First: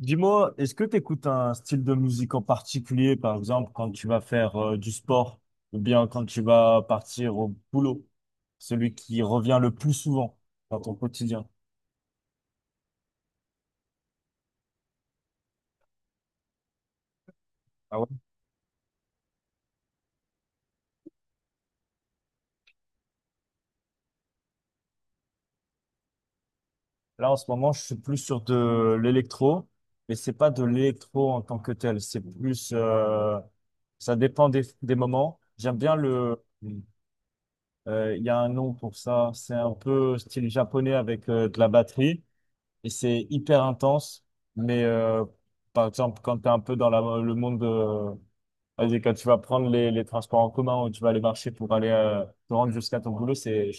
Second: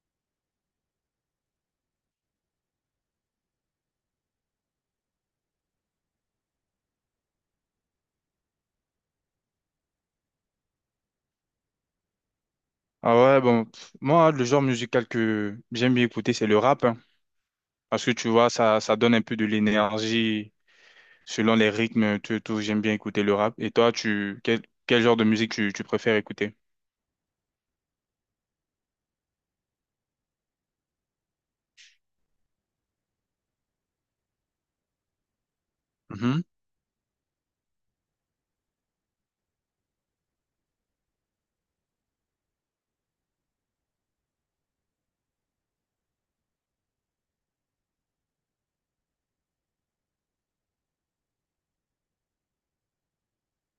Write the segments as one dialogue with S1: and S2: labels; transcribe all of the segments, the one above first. S1: Dis-moi, est-ce que tu écoutes un style de musique en particulier, par exemple, quand tu vas faire du sport ou bien quand tu vas partir au boulot? Celui qui revient le plus souvent dans ton quotidien.
S2: Ah ouais, bon, pff, moi, le genre musical que j'aime bien écouter, c'est le rap, hein.
S1: Ah
S2: Parce
S1: ouais?
S2: que tu vois, ça donne un peu de l'énergie selon les rythmes, tout, tout, j'aime bien écouter le rap. Et toi, tu, quel, quel genre de musique tu, tu préfères écouter?
S1: Là, en ce moment, je suis plus sur de l'électro, mais c'est pas de l'électro en tant que tel. C'est plus, ça dépend des moments. J'aime bien le,
S2: Mhm.
S1: euh, Il y a un nom pour ça. C'est un peu style japonais avec de la batterie, et c'est hyper intense. Mais euh, Par exemple, quand tu es un peu dans le monde de... Vas-y, quand tu vas prendre les transports en commun, ou tu vas aller marcher pour aller te rendre jusqu'à ton boulot, c'est,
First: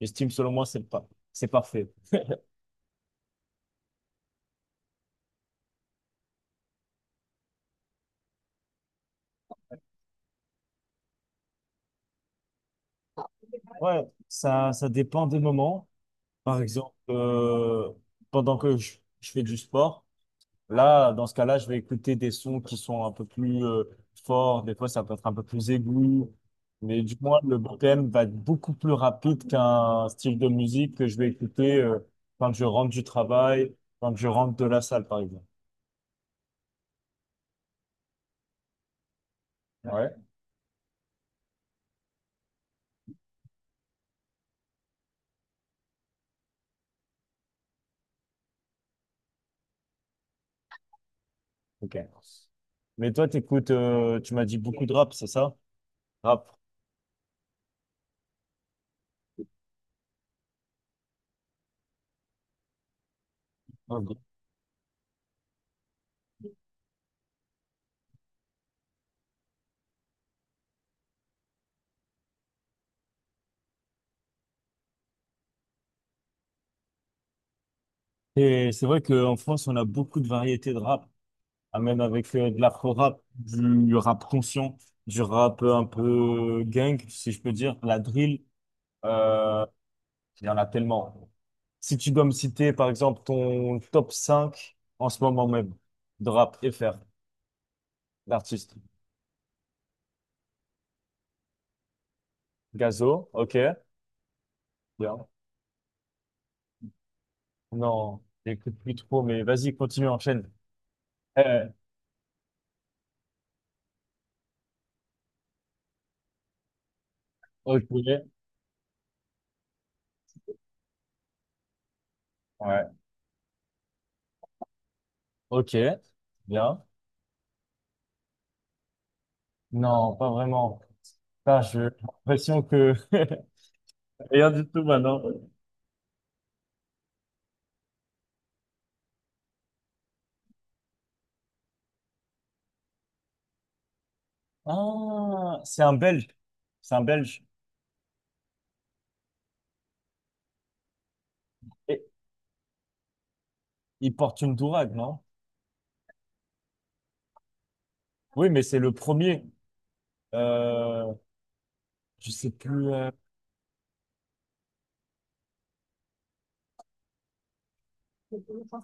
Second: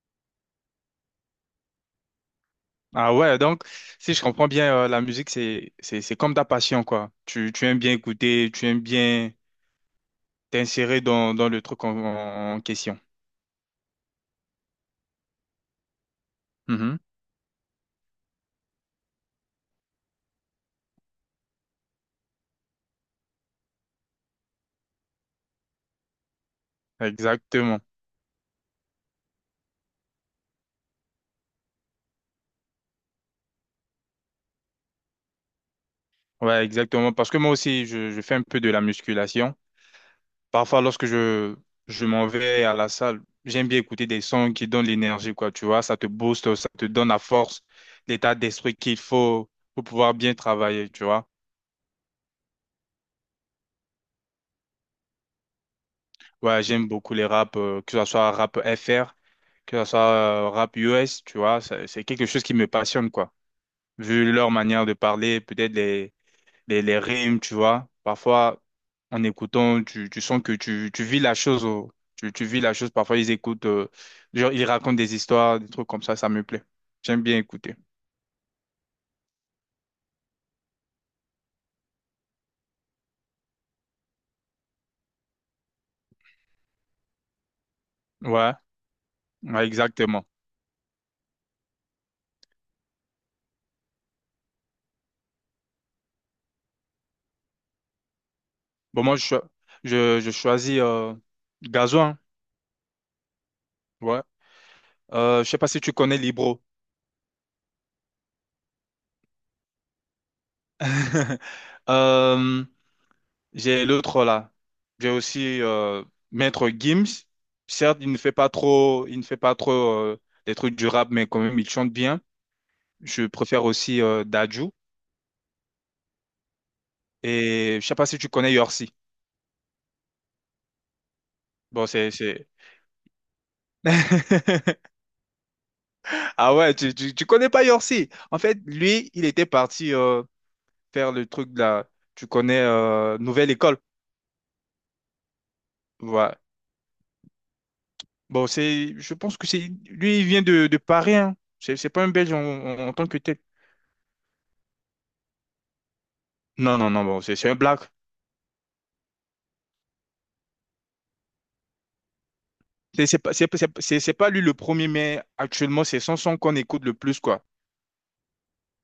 S1: j'estime selon moi, c'est pas, c'est parfait.
S2: Ah ouais, donc, si je comprends bien, la musique, c'est comme ta passion, quoi. Tu aimes bien écouter, tu aimes bien t'insérer dans, dans le truc en, en question.
S1: Ouais, ça dépend des moments. Par exemple,
S2: Mhm.
S1: pendant que je fais du sport, là, dans ce cas-là, je vais écouter des sons qui sont un peu plus forts. Des fois, ça peut être un peu plus aigu. Mais du moins, le
S2: Exactement.
S1: BPM va être beaucoup plus rapide qu'un style de musique que je vais écouter quand je rentre du travail, quand je rentre de la salle, par exemple.
S2: Ouais, exactement. Parce que moi aussi, je fais un peu de la musculation.
S1: Ouais.
S2: Parfois, lorsque je m'en vais à la salle, j'aime bien écouter des sons qui donnent l'énergie, quoi, tu vois, ça te booste, ça te donne la force, l'état d'esprit qu'il faut pour pouvoir bien travailler, tu vois.
S1: Ok. Mais toi, tu m'as dit beaucoup de rap, c'est ça? Rap.
S2: Ouais, j'aime beaucoup les raps, que ce soit rap FR, que ce soit rap US, tu vois, ça- c'est quelque chose qui me passionne, quoi.
S1: Ok.
S2: Vu leur manière de parler, peut-être les rimes, tu vois. Parfois, en écoutant, tu sens que tu vis la chose. Oh. Tu vis la chose. Parfois, ils écoutent, genre, ils racontent des histoires, des trucs comme ça me plaît. J'aime bien écouter.
S1: Et c'est vrai qu'en France, on a beaucoup de variétés de rap. Ah, même avec de l'afro-rap, du rap conscient, du rap un peu gang, si je peux dire, la drill,
S2: Ouais,
S1: euh,
S2: ouais, exactement.
S1: il y en a tellement. Si tu dois me citer, par exemple, ton top 5 en ce moment même de rap FR, l'artiste.
S2: Bon, moi, je choisis Gazo, hein.
S1: Gazo, ok,
S2: Ouais.
S1: bien.
S2: Je sais pas si tu connais Libro.
S1: Non, j'écoute plus trop, mais vas-y, continue, enchaîne. Eh,
S2: Euh, j'ai l'autre là. J'ai aussi Maître Gims.
S1: ok,
S2: Certes, il ne fait pas trop, il ne fait pas trop des trucs du rap, mais quand même, il chante bien.
S1: ouais,
S2: Je préfère aussi Dadju.
S1: ok, bien.
S2: Et je sais pas si tu connais Yorsi.
S1: Non, pas vraiment. Putain,
S2: Bon,
S1: j'ai l'impression que rien du tout maintenant.
S2: Ah ouais, tu connais pas Yorsi. En fait, lui, il était parti faire le truc de la... Tu connais Nouvelle École.
S1: Ah, c'est un Belge.
S2: Voilà.
S1: C'est un Belge.
S2: Bon, c'est... Je pense que c'est... Lui, il vient de Paris, hein. C'est
S1: Et
S2: pas un Belge en, en- en tant que tel.
S1: il porte une dourague, non?
S2: Non, non, non, bon, c'est un black.
S1: Oui, mais c'est le premier. Euh, je sais plus.
S2: C'est c'est pas, c'est pas lui le premier, mais actuellement, c'est son son qu'on écoute le plus, quoi.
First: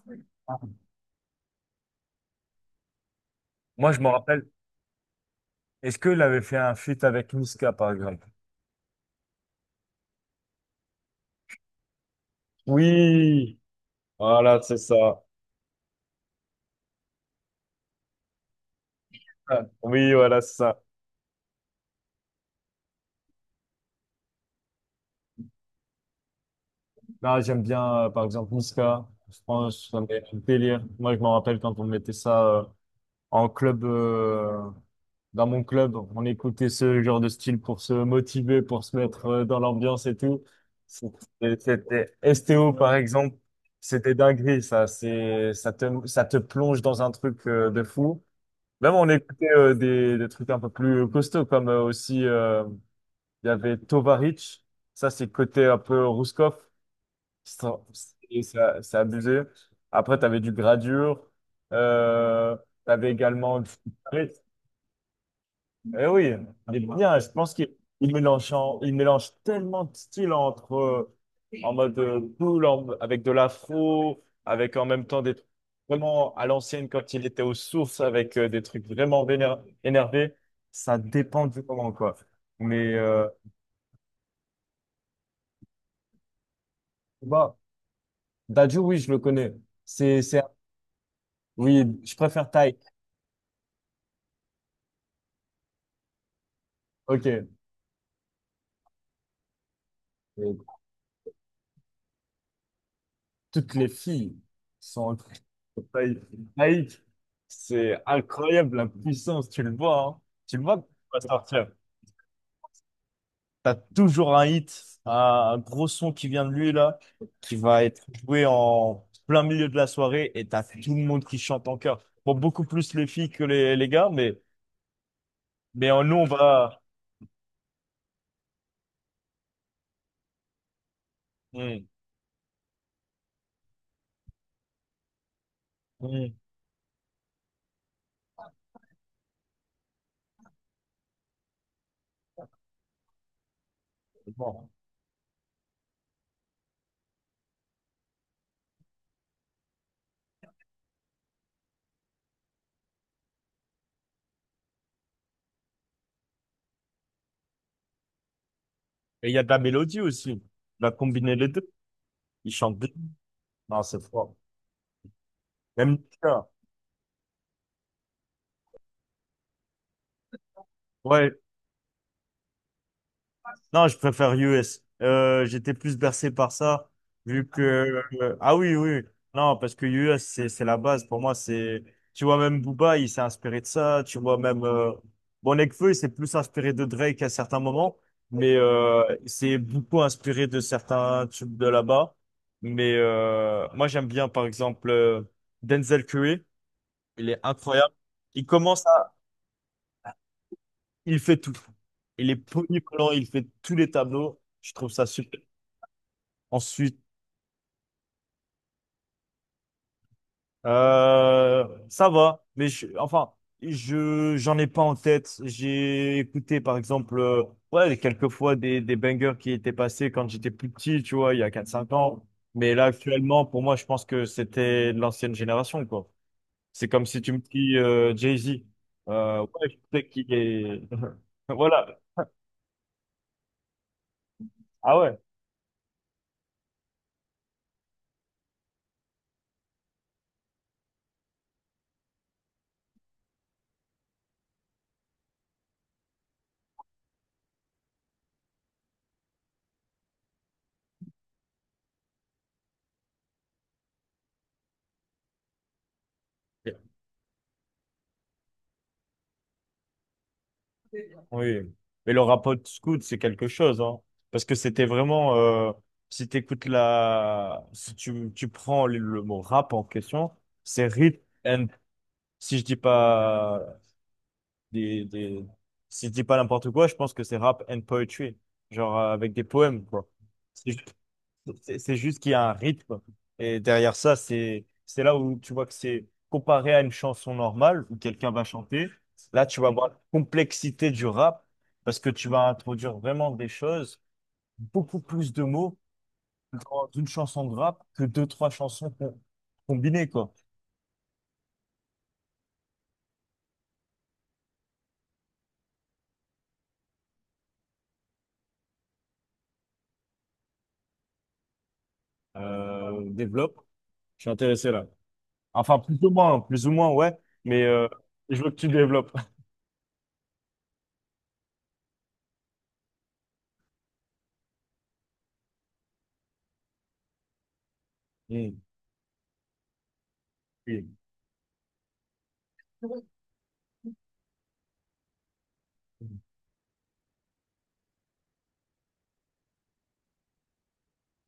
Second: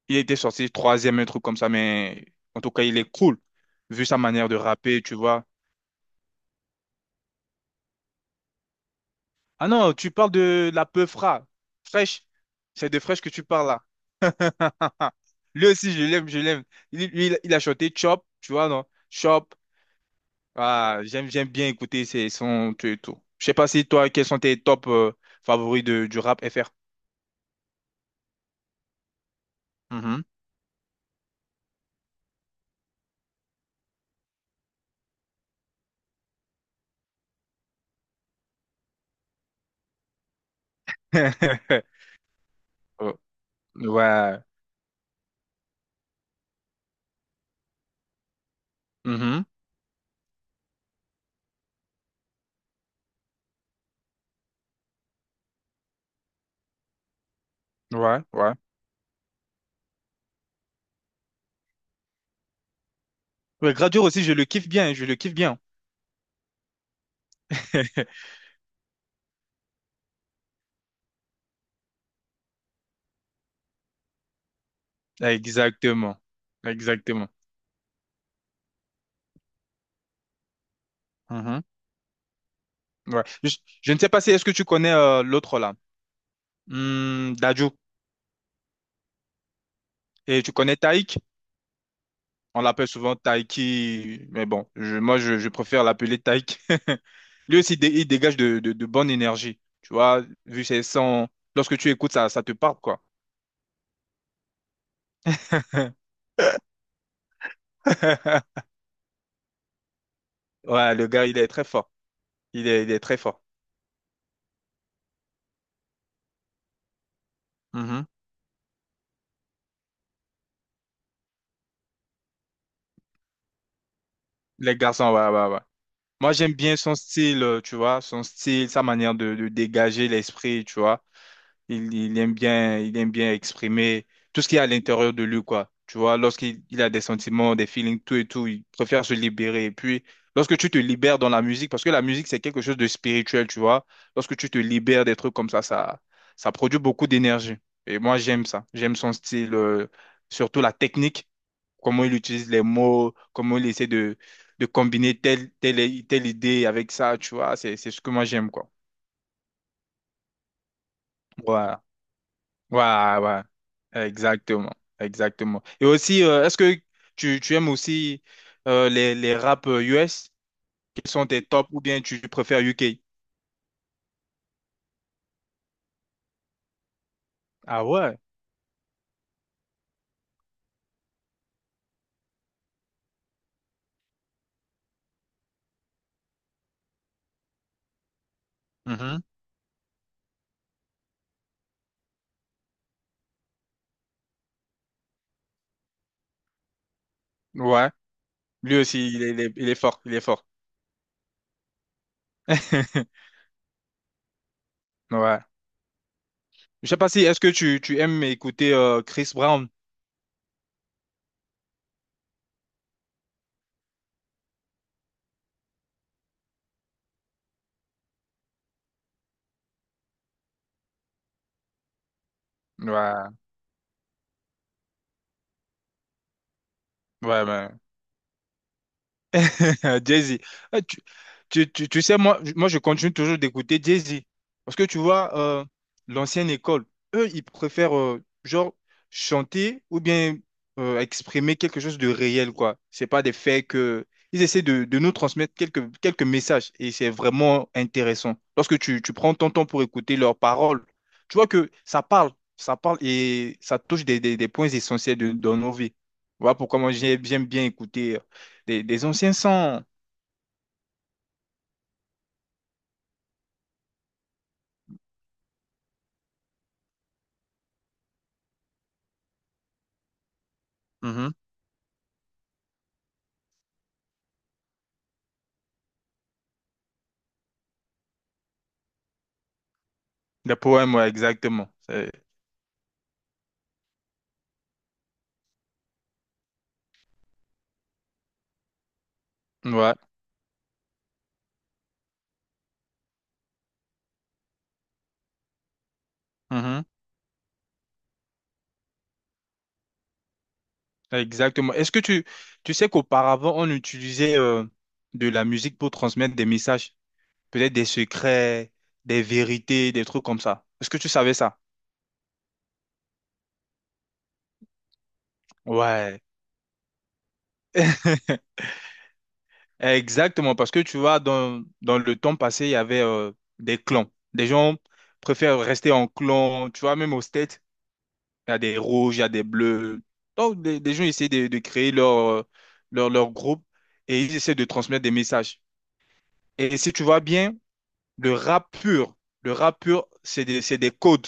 S2: Il était sorti troisième, un truc comme ça, mais en tout cas, il est cool,
S1: Moi, je
S2: vu
S1: me
S2: sa
S1: rappelle.
S2: manière de rapper, tu vois.
S1: Est-ce qu'il avait fait un feat avec Niska, par exemple?
S2: Ah non, tu parles de la Peufra, fraîche. C'est de fraîche que tu
S1: Oui,
S2: parles
S1: voilà, c'est
S2: là.
S1: ça.
S2: Lui aussi, je l'aime, je l'aime. Il, lui, il a chanté Chop, tu vois, non? Chop.
S1: Ah, oui, voilà, c'est ça.
S2: Ah, j'aime, j'aime bien écouter ses sons, tout et tout. Je sais pas si toi, quels sont tes top favoris de, du rap FR?
S1: Non, j'aime bien, par exemple, Niska. Je pense que ça me fait
S2: Mhm.
S1: un délire. Moi, je me rappelle quand on mettait ça en club, dans mon club, on écoutait ce genre de style pour se motiver, pour se mettre dans l'ambiance et tout. C'était c'était- STO, par
S2: Oh.
S1: exemple, c'était
S2: Ouais.
S1: dinguerie, ça. Ça te plonge dans un truc de fou. Même on
S2: Mhm.
S1: écoutait des trucs un peu plus costauds, comme euh, il y avait Tovarich. Ça, c'est côté un peu Rouskov. C'est
S2: Ouais, ouais.
S1: c'est abusé. Après, tu avais du Gradure. Euh, tu avais également du...
S2: Ouais, Gradure aussi, je le kiffe bien, je le kiffe bien.
S1: Eh oui, il est bien. Je pense qu'il il mélange, il mélange tellement de styles entre en mode cool, avec de l'afro, avec en même temps des trucs
S2: Exactement.
S1: vraiment à l'ancienne quand il
S2: Exactement.
S1: était aux sources, avec des trucs vraiment énervés. Ça dépend
S2: Mhm.
S1: du moment, quoi. Mais
S2: Ouais.
S1: euh,
S2: Je ne sais pas si est-ce que tu connais l'autre là,
S1: bah,
S2: Dadju.
S1: Dadju, oui, je le connais. C'est, c'est,
S2: Et tu connais Taïk?
S1: oui, je préfère
S2: On
S1: Taïk.
S2: l'appelle souvent Taiki, mais bon, moi je préfère l'appeler Taïk.
S1: Ok.
S2: Lui aussi, il dégage de bonne énergie. Tu vois, vu ses sons, lorsque tu écoutes ça, ça te parle quoi.
S1: Toutes les filles sont en taille laïque. C'est incroyable la puissance, tu le vois, hein. Tu le vois quand
S2: Ouais, le
S1: il
S2: gars,
S1: va
S2: il est très
S1: sortir.
S2: fort. Il est très fort.
S1: T'as toujours un hit, un gros son qui vient de lui là, qui va être
S2: Mhm.
S1: joué en plein milieu de la soirée, et t'as tout le monde qui chante en chœur. Bon, beaucoup plus les filles que les gars,
S2: Les garçons, ouais, ouais, ouais.
S1: mais nous on
S2: Moi, j'aime bien
S1: va.
S2: son style, tu vois, son style, sa manière de dégager l'esprit, tu vois.
S1: Hmm,
S2: Il aime bien exprimer tout ce qu'il y a à l'intérieur de lui, quoi. Tu vois,
S1: hmm,
S2: lorsqu'il a des sentiments, des feelings, tout et tout, il préfère se libérer. Et puis, lorsque tu te libères dans la musique, parce que la musique, c'est quelque chose de spirituel, tu vois. Lorsque tu te
S1: bon.
S2: libères des trucs comme ça produit beaucoup d'énergie. Et moi, j'aime ça. J'aime son style, surtout la technique, comment il utilise les mots, comment il essaie de combiner telle, telle, telle idée avec ça, tu vois. C'est ce que moi, j'aime, quoi.
S1: Et il y a de la mélodie aussi. On va combiner les deux.
S2: Ouais.
S1: Ils chantent bien.
S2: Ouais, ouais,
S1: Non, c'est fort.
S2: exactement, exactement. Et
S1: Même le
S2: aussi,
S1: chœur.
S2: est-ce que tu aimes aussi les rap US qui sont
S1: Ouais,
S2: tes tops ou bien tu préfères UK?
S1: non, je préfère US. J'étais plus bercé par ça, vu. Ah ouais. Que...
S2: Ah ouais.
S1: ah oui, oui. Non, parce que US, c'est la base. Pour moi, c'est... Tu vois, même Booba, il s'est inspiré de ça. Tu vois, même... Bon, Nekfeu, il s'est plus inspiré de Drake à certains moments, mais
S2: Mhm.
S1: il s'est beaucoup inspiré de certains tubes de là-bas. Moi, j'aime bien, par exemple, Denzel Curry. Il est
S2: Ouais,
S1: incroyable. Il
S2: lui
S1: commence
S2: aussi,
S1: à...
S2: il est, il est, il est fort, il est fort.
S1: Il fait tout. Il est polyvalent, il fait tous les tableaux. Je trouve ça super.
S2: Ouais. Je sais
S1: Ensuite,
S2: pas si, est-ce que tu aimes écouter Chris Brown?
S1: ça va, mais j'en ai pas en tête. J'ai écouté, par exemple, ouais, quelques fois des bangers qui étaient passés quand j'étais plus petit, tu vois, il y a quatre cinq ans. Mais là,
S2: Ouais,
S1: actuellement, pour moi, je pense que c'était de l'ancienne génération, quoi. C'est comme si tu me
S2: ouais, ouais.
S1: dis Jay-Z. Ouais, je sais qu'il
S2: Jay-Z. Eh,
S1: est...
S2: Tu, tu, tu,
S1: Voilà.
S2: tu sais, moi, moi, je continue toujours d'écouter Jay-Z. Parce que
S1: Ah
S2: tu
S1: ouais.
S2: vois, l'ancienne école, eux, ils préfèrent, genre, chanter ou bien exprimer quelque chose de réel, quoi. C'est pas des faits que... Ils essaient de nous transmettre quelques, quelques messages et c'est vraiment intéressant. Lorsque tu, tu prends ton temps pour écouter leurs paroles, tu vois que ça parle et ça touche des points essentiels de, dans nos vies. Voilà pourquoi moi, j'aime bien écouter des anciens sons.
S1: Oui, mais le rapport Scout, c'est quelque chose, hein. Parce que c'était vraiment, si t'écoutes la, si tu prends le mot rap en question, c'est rhythm
S2: Mhm.
S1: and, si je dis pas des, des, si je dis pas n'importe quoi, je pense que c'est rap and poetry. Genre, avec des poèmes, quoi.
S2: Des
S1: Si je-
S2: poèmes, ouais, exactement.
S1: c'est
S2: C'est-
S1: juste qu'il y a un rythme. Et derrière ça, c'est là où tu vois que c'est comparé à une chanson normale où quelqu'un va chanter. Là, tu vas voir
S2: Ouais.
S1: la complexité du rap, parce que tu vas introduire vraiment des choses, beaucoup plus de mots
S2: Mhm.
S1: dans une chanson de rap que deux, trois chansons combinées, quoi.
S2: Exactement. Est-ce que tu sais qu'auparavant, on utilisait de la musique pour transmettre des messages, peut-être des secrets, des vérités, des trucs comme ça. Est-ce que tu savais ça?
S1: Développe. Je suis intéressé là. Enfin, plus ou
S2: Ouais.
S1: moins, hein, plus ou moins, ouais. Mais euh, je veux que tu développes.
S2: Exactement, parce que tu vois, dans, dans le temps passé, il y avait des clans. Des gens préfèrent rester en clan, tu vois, même au state. Il y a
S1: Mm.
S2: des rouges, il y a des bleus. Donc,
S1: Oui.
S2: des gens essaient de créer leur, leur, leur groupe et ils essaient de transmettre des messages. Et si tu vois bien, le rap pur, c'est des codes.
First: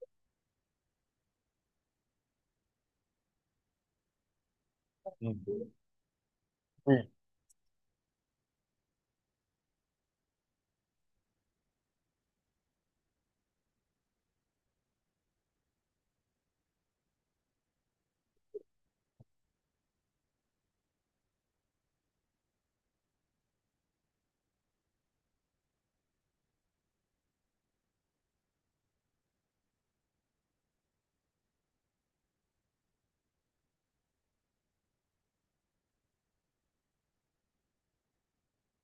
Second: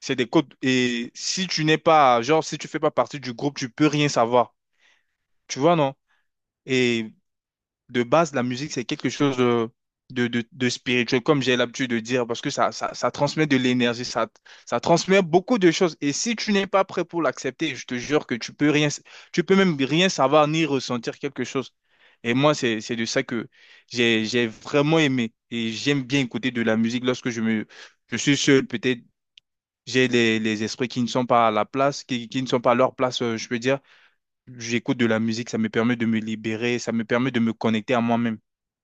S2: C'est des codes. Et si tu n'es pas, genre, si tu fais pas partie du groupe, tu peux rien savoir. Tu
S1: Mm.
S2: vois, non?
S1: Oui.
S2: Et de base, la musique, c'est quelque chose de spirituel, comme j'ai l'habitude de dire, parce que ça transmet de l'énergie, ça transmet beaucoup de choses. Et si tu n'es pas prêt pour l'accepter, je te jure que tu peux rien, tu peux même rien savoir ni ressentir quelque chose. Et moi, c'est de ça que j'ai vraiment aimé. Et j'aime bien écouter de la musique lorsque je me, je suis seul, peut-être. J'ai les esprits qui ne sont pas à la place, qui ne sont pas à leur place, je peux dire. J'écoute de la musique, ça me permet de me libérer, ça me permet de me connecter à moi-même.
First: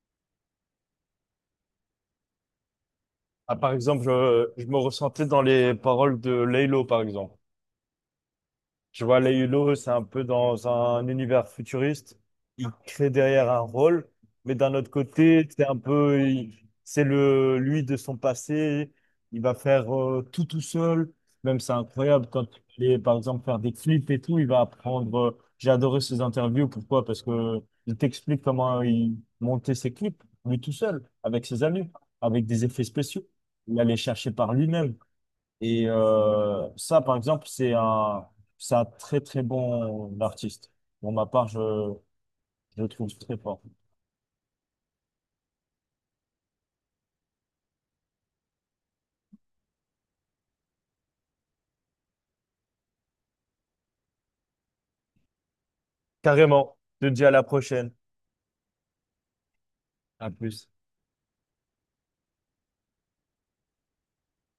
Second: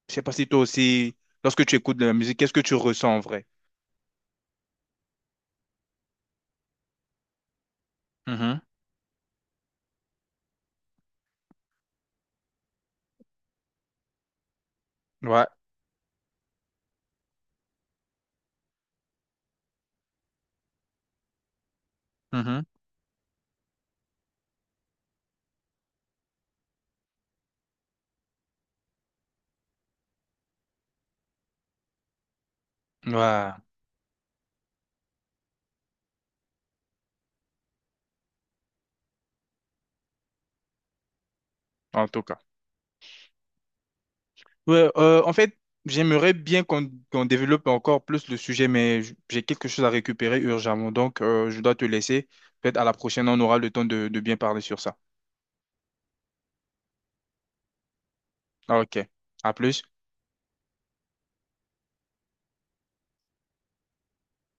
S2: Je sais pas si toi aussi, lorsque tu écoutes de la musique, qu'est-ce que tu ressens en vrai?
S1: Ah, par exemple, je me ressentais dans les paroles de Laylo, par exemple.
S2: Mhm.
S1: Tu vois, les Hulot, c'est un peu dans un univers futuriste. Il crée derrière un rôle, mais d'un autre
S2: Ouais.
S1: côté, c'est un peu, il- c'est le lui de son passé. Il va faire tout tout seul. Même c'est incroyable quand il est, par exemple, faire des clips et tout. Il va apprendre. J'ai adoré ses interviews. Pourquoi? Parce que il t'explique comment il montait ses clips lui tout seul, avec ses amis, avec des effets
S2: Mhm.
S1: spéciaux.
S2: Ouais.
S1: Il allait chercher par lui-même. Et ça, par exemple, c'est un très très bon artiste. Pour ma part,
S2: En tout cas.
S1: je le trouve très fort.
S2: Ouais, en fait, j'aimerais bien qu'on qu'on développe encore plus le sujet, mais j'ai quelque chose à récupérer urgemment, donc je dois te laisser. Peut-être à la prochaine, on aura le temps de bien parler sur ça.
S1: Carrément. Je te dis à la prochaine.
S2: Ok. À plus.
S1: À plus.